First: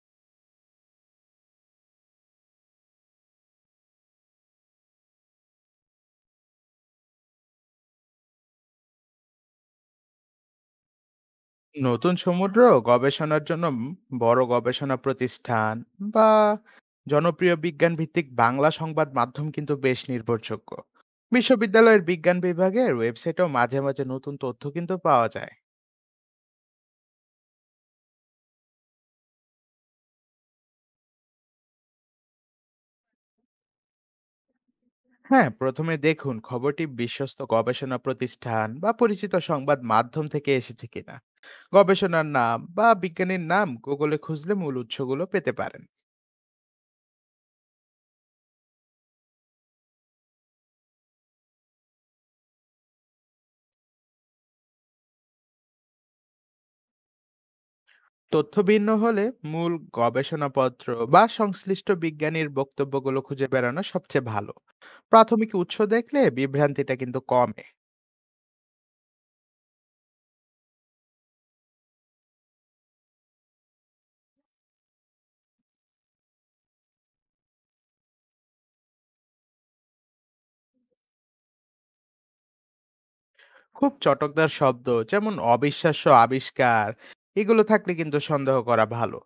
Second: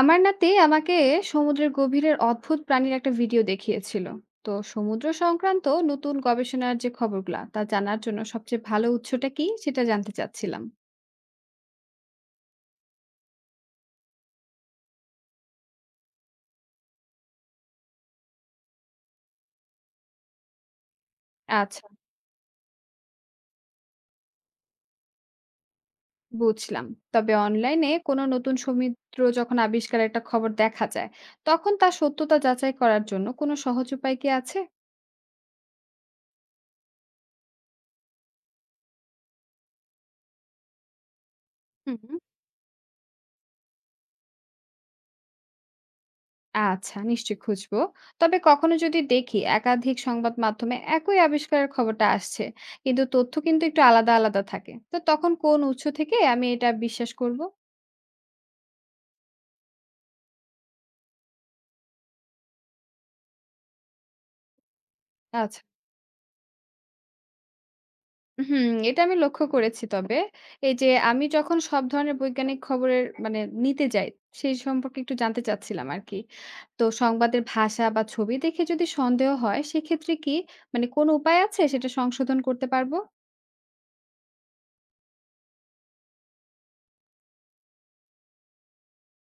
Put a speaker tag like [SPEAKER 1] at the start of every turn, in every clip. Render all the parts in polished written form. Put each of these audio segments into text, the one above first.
[SPEAKER 1] আমার নাতি আমাকে সমুদ্রের গভীরের অদ্ভুত প্রাণীর একটা ভিডিও দেখিয়েছিল। তো সমুদ্র সংক্রান্ত নতুন গবেষণার যে খবরগুলা তা জানার জন্য সবচেয়ে ভালো উৎসটা কি সেটা জানতে চাচ্ছিলাম।
[SPEAKER 2] নতুন সমুদ্র গবেষণার জন্য বড় গবেষণা প্রতিষ্ঠান বা জনপ্রিয় বিজ্ঞান ভিত্তিক বাংলা সংবাদ মাধ্যম কিন্তু বেশ নির্ভরযোগ্য।
[SPEAKER 1] আচ্ছা,
[SPEAKER 2] বিশ্ববিদ্যালয়ের বিজ্ঞান বিভাগের ওয়েবসাইটেও মাঝে মাঝে নতুন তথ্য কিন্তু পাওয়া যায়।
[SPEAKER 1] বুঝলাম। তবে অনলাইনে কোনো নতুন সমুদ্র যখন আবিষ্কারের একটা খবর দেখা যায়, তখন তার সত্যতা যাচাই করার জন্য কোনো সহজ উপায় কি আছে?
[SPEAKER 2] হ্যাঁ, প্রথমে দেখুন খবরটি বিশ্বস্ত গবেষণা প্রতিষ্ঠান বা পরিচিত সংবাদ মাধ্যম থেকে এসেছে কিনা।
[SPEAKER 1] হুম,
[SPEAKER 2] গবেষণার নাম বা বিজ্ঞানীর নাম গুগলে খুঁজলে মূল উৎসগুলো পেতে পারেন।
[SPEAKER 1] আচ্ছা, নিশ্চয়ই খুঁজবো। তবে কখনো যদি দেখি একাধিক সংবাদ মাধ্যমে একই আবিষ্কারের খবরটা আসছে, কিন্তু তথ্য কিন্তু একটু আলাদা, আলাদা থাকে। তো তখন কোন উৎস থেকে আমি এটা বিশ্বাস করব?
[SPEAKER 2] তথ্য ভিন্ন হলে মূল গবেষণাপত্র বা সংশ্লিষ্ট বিজ্ঞানীর বক্তব্যগুলো খুঁজে বেড়ানো সবচেয়ে ভালো। প্রাথমিক
[SPEAKER 1] আচ্ছা।
[SPEAKER 2] উৎস দেখলে বিভ্রান্তিটা কিন্তু কমে।
[SPEAKER 1] হুম, এটা আমি লক্ষ্য করেছি তবে। এই যে আমি যখন সব ধরনের বৈজ্ঞানিক খবরের নিতে যাই, সেই সম্পর্কে একটু জানতে চাচ্ছিলাম আরকি। তো সংবাদের ভাষা বা ছবি দেখে যদি সন্দেহ হয়, সেক্ষেত্রে কি কোন উপায় আছে সেটা সংশোধন করতে পারবো?
[SPEAKER 2] খুব চটকদার শব্দ, যেমন অবিশ্বাস্য আবিষ্কার, এগুলো থাকলে কিন্তু সন্দেহ করা ভালো।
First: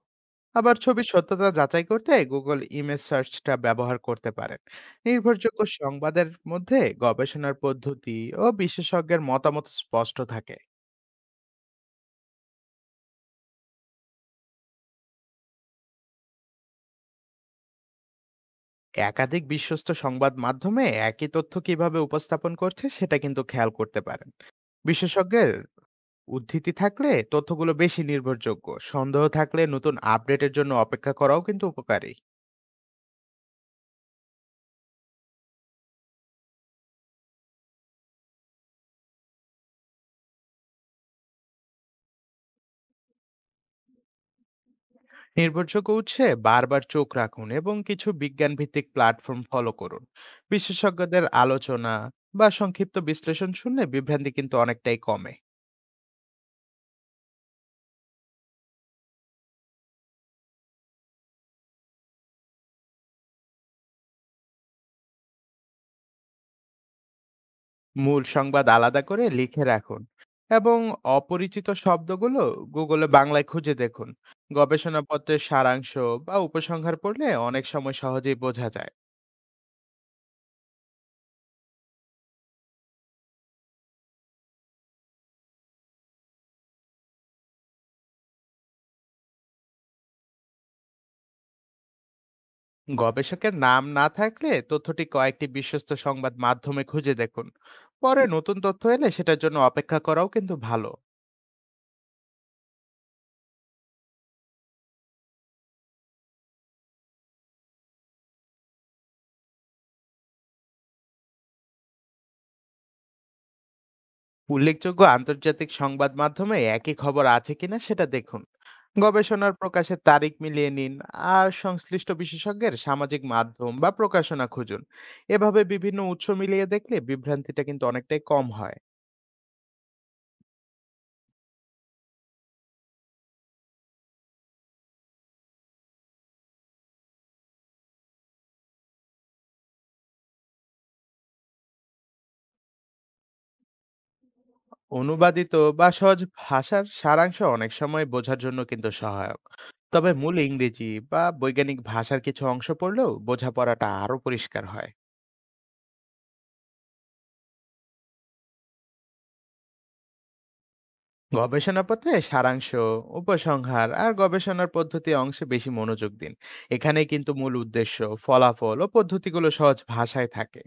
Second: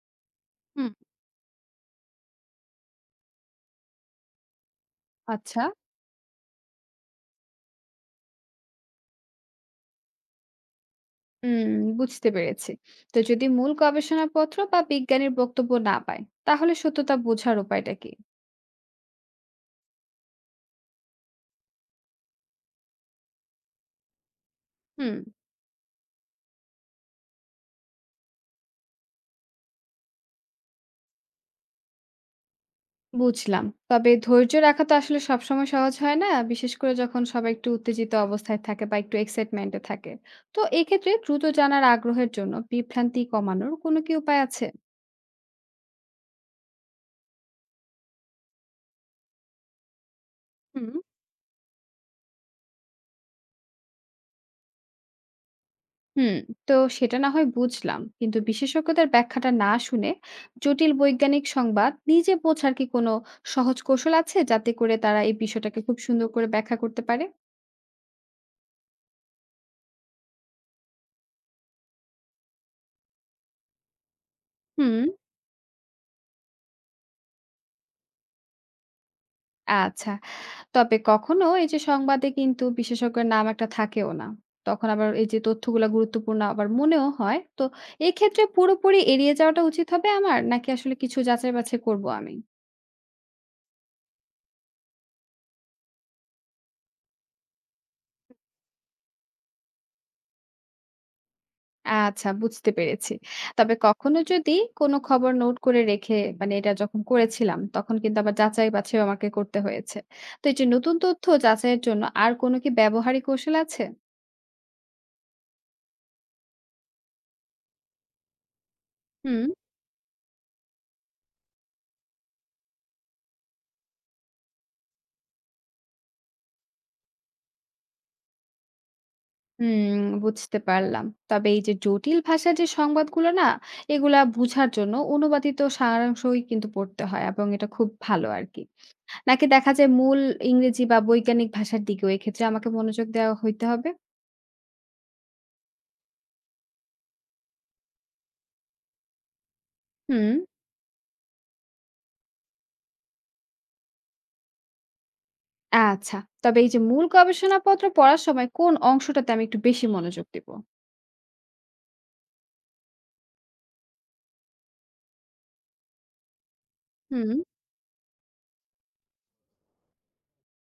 [SPEAKER 2] আবার
[SPEAKER 1] হুম।
[SPEAKER 2] ছবির সত্যতা যাচাই করতে গুগল ইমেজ সার্চটা ব্যবহার করতে পারেন। নির্ভরযোগ্য
[SPEAKER 1] আচ্ছা।
[SPEAKER 2] সংবাদের মধ্যে গবেষণার পদ্ধতি ও বিশেষজ্ঞের মতামত স্পষ্ট থাকে।
[SPEAKER 1] হুম, বুঝতে পেরেছি। তো যদি মূল গবেষণাপত্র বা বিজ্ঞানীর বক্তব্য না পায়, তাহলে সত্যতা বোঝার উপায়টা কি?
[SPEAKER 2] একাধিক বিশ্বস্ত সংবাদ মাধ্যমে একই তথ্য কিভাবে উপস্থাপন করছে সেটা কিন্তু খেয়াল করতে পারেন।
[SPEAKER 1] হুম,
[SPEAKER 2] বিশেষজ্ঞের উদ্ধৃতি থাকলে তথ্যগুলো বেশি নির্ভরযোগ্য। সন্দেহ থাকলে নতুন আপডেটের জন্য অপেক্ষা করাও কিন্তু উপকারী।
[SPEAKER 1] বুঝলাম। তবে ধৈর্য রাখা তো আসলে সবসময় সহজ হয় না, বিশেষ করে যখন সবাই একটু উত্তেজিত অবস্থায় থাকে বা একটু এক্সাইটমেন্টে থাকে। তো এক্ষেত্রে দ্রুত জানার আগ্রহের জন্য বিভ্রান্তি কমানোর কোনো কি উপায় আছে?
[SPEAKER 2] নির্ভরযোগ্য উৎসে বারবার চোখ রাখুন এবং কিছু বিজ্ঞান ভিত্তিক প্ল্যাটফর্ম ফলো করুন।
[SPEAKER 1] হুম
[SPEAKER 2] বিশেষজ্ঞদের আলোচনা বা সংক্ষিপ্ত বিশ্লেষণ শুনলে বিভ্রান্তি কিন্তু অনেকটাই কমে।
[SPEAKER 1] হুম তো সেটা না হয় বুঝলাম, কিন্তু বিশেষজ্ঞদের ব্যাখ্যাটা না শুনে জটিল বৈজ্ঞানিক সংবাদ নিজে বোঝার কি কোনো সহজ কৌশল আছে, যাতে করে তারা এই বিষয়টাকে খুব সুন্দর করে ব্যাখ্যা করতে পারে?
[SPEAKER 2] মূল সংবাদ আলাদা করে লিখে রাখুন এবং অপরিচিত শব্দগুলো গুগলে বাংলায় খুঁজে দেখুন।
[SPEAKER 1] হুম,
[SPEAKER 2] গবেষণাপত্রের সারাংশ বা উপসংহার পড়লে অনেক সময় সহজেই বোঝা যায়।
[SPEAKER 1] আচ্ছা। তবে কখনো এই যে সংবাদে কিন্তু বিশেষজ্ঞের নাম একটা থাকেও না, তখন আবার এই যে তথ্যগুলা গুরুত্বপূর্ণ আবার মনেও হয়। তো এক্ষেত্রে পুরোপুরি এড়িয়ে যাওয়াটা উচিত হবে আমার, নাকি আসলে কিছু যাচাই বাছাই করবো আমি?
[SPEAKER 2] গবেষকের নাম না থাকলে তথ্যটি কয়েকটি বিশ্বস্ত সংবাদ মাধ্যমে খুঁজে দেখুন। পরে নতুন তথ্য এলে সেটার জন্য অপেক্ষা করাও কিন্তু ভালো।
[SPEAKER 1] আচ্ছা, বুঝতে পেরেছি। তবে কখনো যদি কোনো খবর নোট করে রেখে, এটা যখন করেছিলাম, তখন কিন্তু আবার যাচাই-বাছাইও আমাকে করতে হয়েছে। তো এই যে নতুন তথ্য যাচাইয়ের জন্য আর কোনো কি ব্যবহারিক কৌশল আছে?
[SPEAKER 2] উল্লেখযোগ্য আন্তর্জাতিক সংবাদ মাধ্যমে একই খবর আছে কিনা সেটা দেখুন।
[SPEAKER 1] হুম।
[SPEAKER 2] গবেষণার প্রকাশের তারিখ মিলিয়ে নিন। আর সংশ্লিষ্ট বিশেষজ্ঞের সামাজিক মাধ্যম বা প্রকাশনা খুঁজুন। এভাবে বিভিন্ন উৎস মিলিয়ে দেখলে বিভ্রান্তিটা কিন্তু অনেকটাই কম হয়।
[SPEAKER 1] হুম, বুঝতে পারলাম। তবে এই যে জটিল ভাষার যে সংবাদগুলো না, এগুলা বুঝার জন্য অনুবাদিত সারাংশই কিন্তু পড়তে হয়, এবং এটা খুব ভালো আরকি। নাকি দেখা যায় মূল ইংরেজি বা বৈজ্ঞানিক ভাষার দিকেও এক্ষেত্রে আমাকে মনোযোগ দেওয়া হইতে হবে?
[SPEAKER 2] অনুবাদিত বা সহজ ভাষার সারাংশ অনেক সময় বোঝার জন্য কিন্তু সহায়ক। তবে মূল
[SPEAKER 1] হুম।
[SPEAKER 2] ইংরেজি বা বৈজ্ঞানিক ভাষার কিছু অংশ পড়লেও বোঝাপড়াটা আরো পরিষ্কার হয়।
[SPEAKER 1] আচ্ছা। তবে এই যে মূল গবেষণাপত্র পড়ার সময় কোন অংশটাতে আমি একটু বেশি মনোযোগ দিব?
[SPEAKER 2] গবেষণাপত্রে সারাংশ, উপসংহার আর গবেষণার পদ্ধতি অংশে বেশি মনোযোগ দিন। এখানে কিন্তু
[SPEAKER 1] হুম।
[SPEAKER 2] মূল উদ্দেশ্য, ফলাফল ও পদ্ধতিগুলো সহজ ভাষায় থাকে।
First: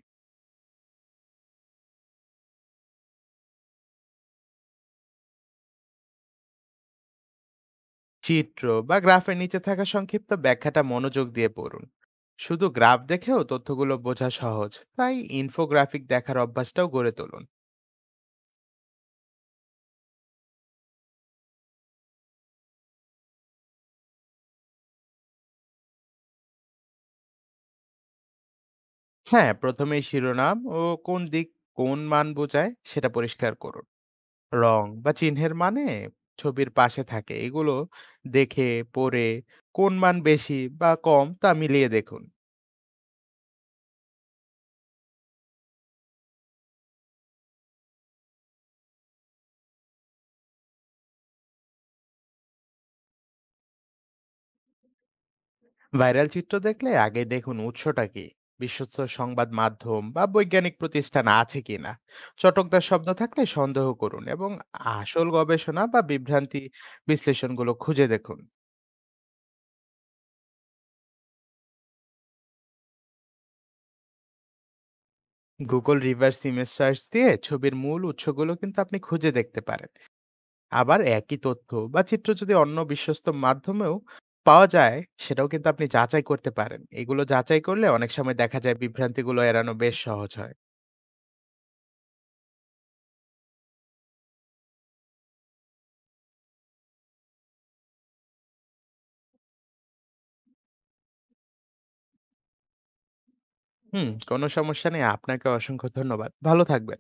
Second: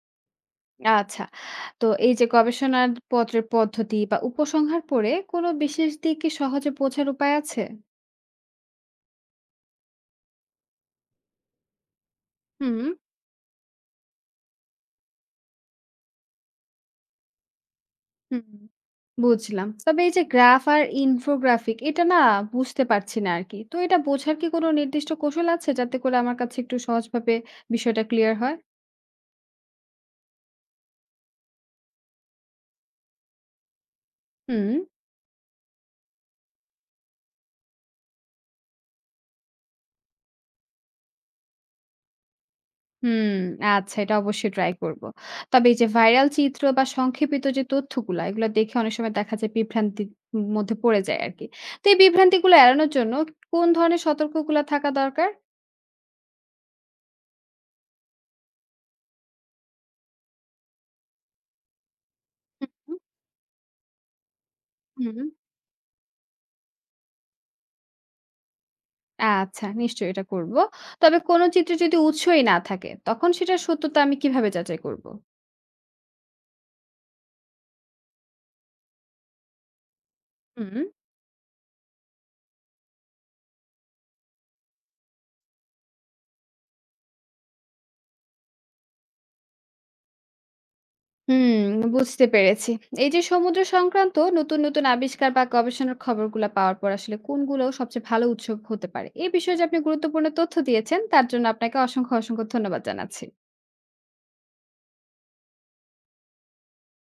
[SPEAKER 1] আচ্ছা। তো এই যে গবেষণার পত্রের পদ্ধতি বা উপসংহার পড়ে কোনো বিশেষ দিক কি সহজে বোঝার উপায় আছে?
[SPEAKER 2] চিত্র বা গ্রাফের নিচে থাকা সংক্ষিপ্ত ব্যাখ্যাটা মনোযোগ দিয়ে পড়ুন। শুধু
[SPEAKER 1] হুম,
[SPEAKER 2] গ্রাফ দেখেও তথ্যগুলো বোঝা সহজ, তাই ইনফোগ্রাফিক দেখার অভ্যাসটাও গড়ে তুলুন।
[SPEAKER 1] হুম। বুঝলাম। তবে এই যে গ্রাফ আর ইনফোগ্রাফিক এটা না বুঝতে পারছি না আরকি। তো এটা বোঝার কি কোনো নির্দিষ্ট কৌশল আছে, যাতে করে আমার কাছে একটু সহজভাবে বিষয়টা ক্লিয়ার হয়?
[SPEAKER 2] হ্যাঁ, প্রথমেই শিরোনাম ও কোন দিক কোন মান বোঝায় সেটা পরিষ্কার করুন।
[SPEAKER 1] হুম।
[SPEAKER 2] রং বা চিহ্নের মানে ছবির পাশে থাকে, এগুলো দেখে পড়ে কোন মান বেশি বা কম তা মিলিয়ে দেখুন।
[SPEAKER 1] হুম, আচ্ছা, এটা অবশ্যই ট্রাই করব। তবে এই যে ভাইরাল চিত্র বা সংক্ষেপিত যে তথ্যগুলা, এগুলা দেখে অনেক সময় দেখা যায় বিভ্রান্তির মধ্যে পড়ে যায় আরকি। তো এই বিভ্রান্তিগুলো এড়ানোর জন্য কোন ধরনের সতর্কগুলা থাকা দরকার?
[SPEAKER 2] ভাইরাল চিত্র দেখলে আগে দেখুন উৎসটা কি বিশ্বস্ত সংবাদ মাধ্যম বা বৈজ্ঞানিক প্রতিষ্ঠান আছে কিনা। চটকদার শব্দ থাকলে সন্দেহ করুন এবং
[SPEAKER 1] হুম,
[SPEAKER 2] আসল
[SPEAKER 1] হুম।
[SPEAKER 2] গবেষণা বা বিভ্রান্তি বিশ্লেষণগুলো খুঁজে দেখুন।
[SPEAKER 1] আচ্ছা, নিশ্চয়ই এটা করব। তবে কোন চিত্রে যদি উৎসই না থাকে, তখন সেটার সত্যতা আমি কিভাবে যাচাই করব?
[SPEAKER 2] গুগল রিভার্স ইমেজ সার্চ দিয়ে ছবির মূল উৎসগুলো কিন্তু আপনি খুঁজে দেখতে পারেন।
[SPEAKER 1] হুম।
[SPEAKER 2] আবার একই তথ্য বা চিত্র যদি অন্য বিশ্বস্ত মাধ্যমেও পাওয়া যায়, সেটাও কিন্তু আপনি যাচাই করতে পারেন। এগুলো যাচাই করলে অনেক সময় দেখা যায় বিভ্রান্তিগুলো এড়ানো বেশ সহজ হয়।
[SPEAKER 1] হুম, বুঝতে পেরেছি। এই যে সমুদ্র সংক্রান্ত নতুন, নতুন আবিষ্কার বা গবেষণার খবরগুলা পাওয়ার পর আসলে কোনগুলো সবচেয়ে ভালো উৎস হতে পারে? এ বিষয়ে যে আপনি গুরুত্বপূর্ণ তথ্য দিয়েছেন তার জন্য আপনাকে অসংখ্য, অসংখ্য ধন্যবাদ জানাচ্ছি।
[SPEAKER 2] হুম, কোনো সমস্যা নেই। আপনাকে অসংখ্য ধন্যবাদ। ভালো থাকবেন।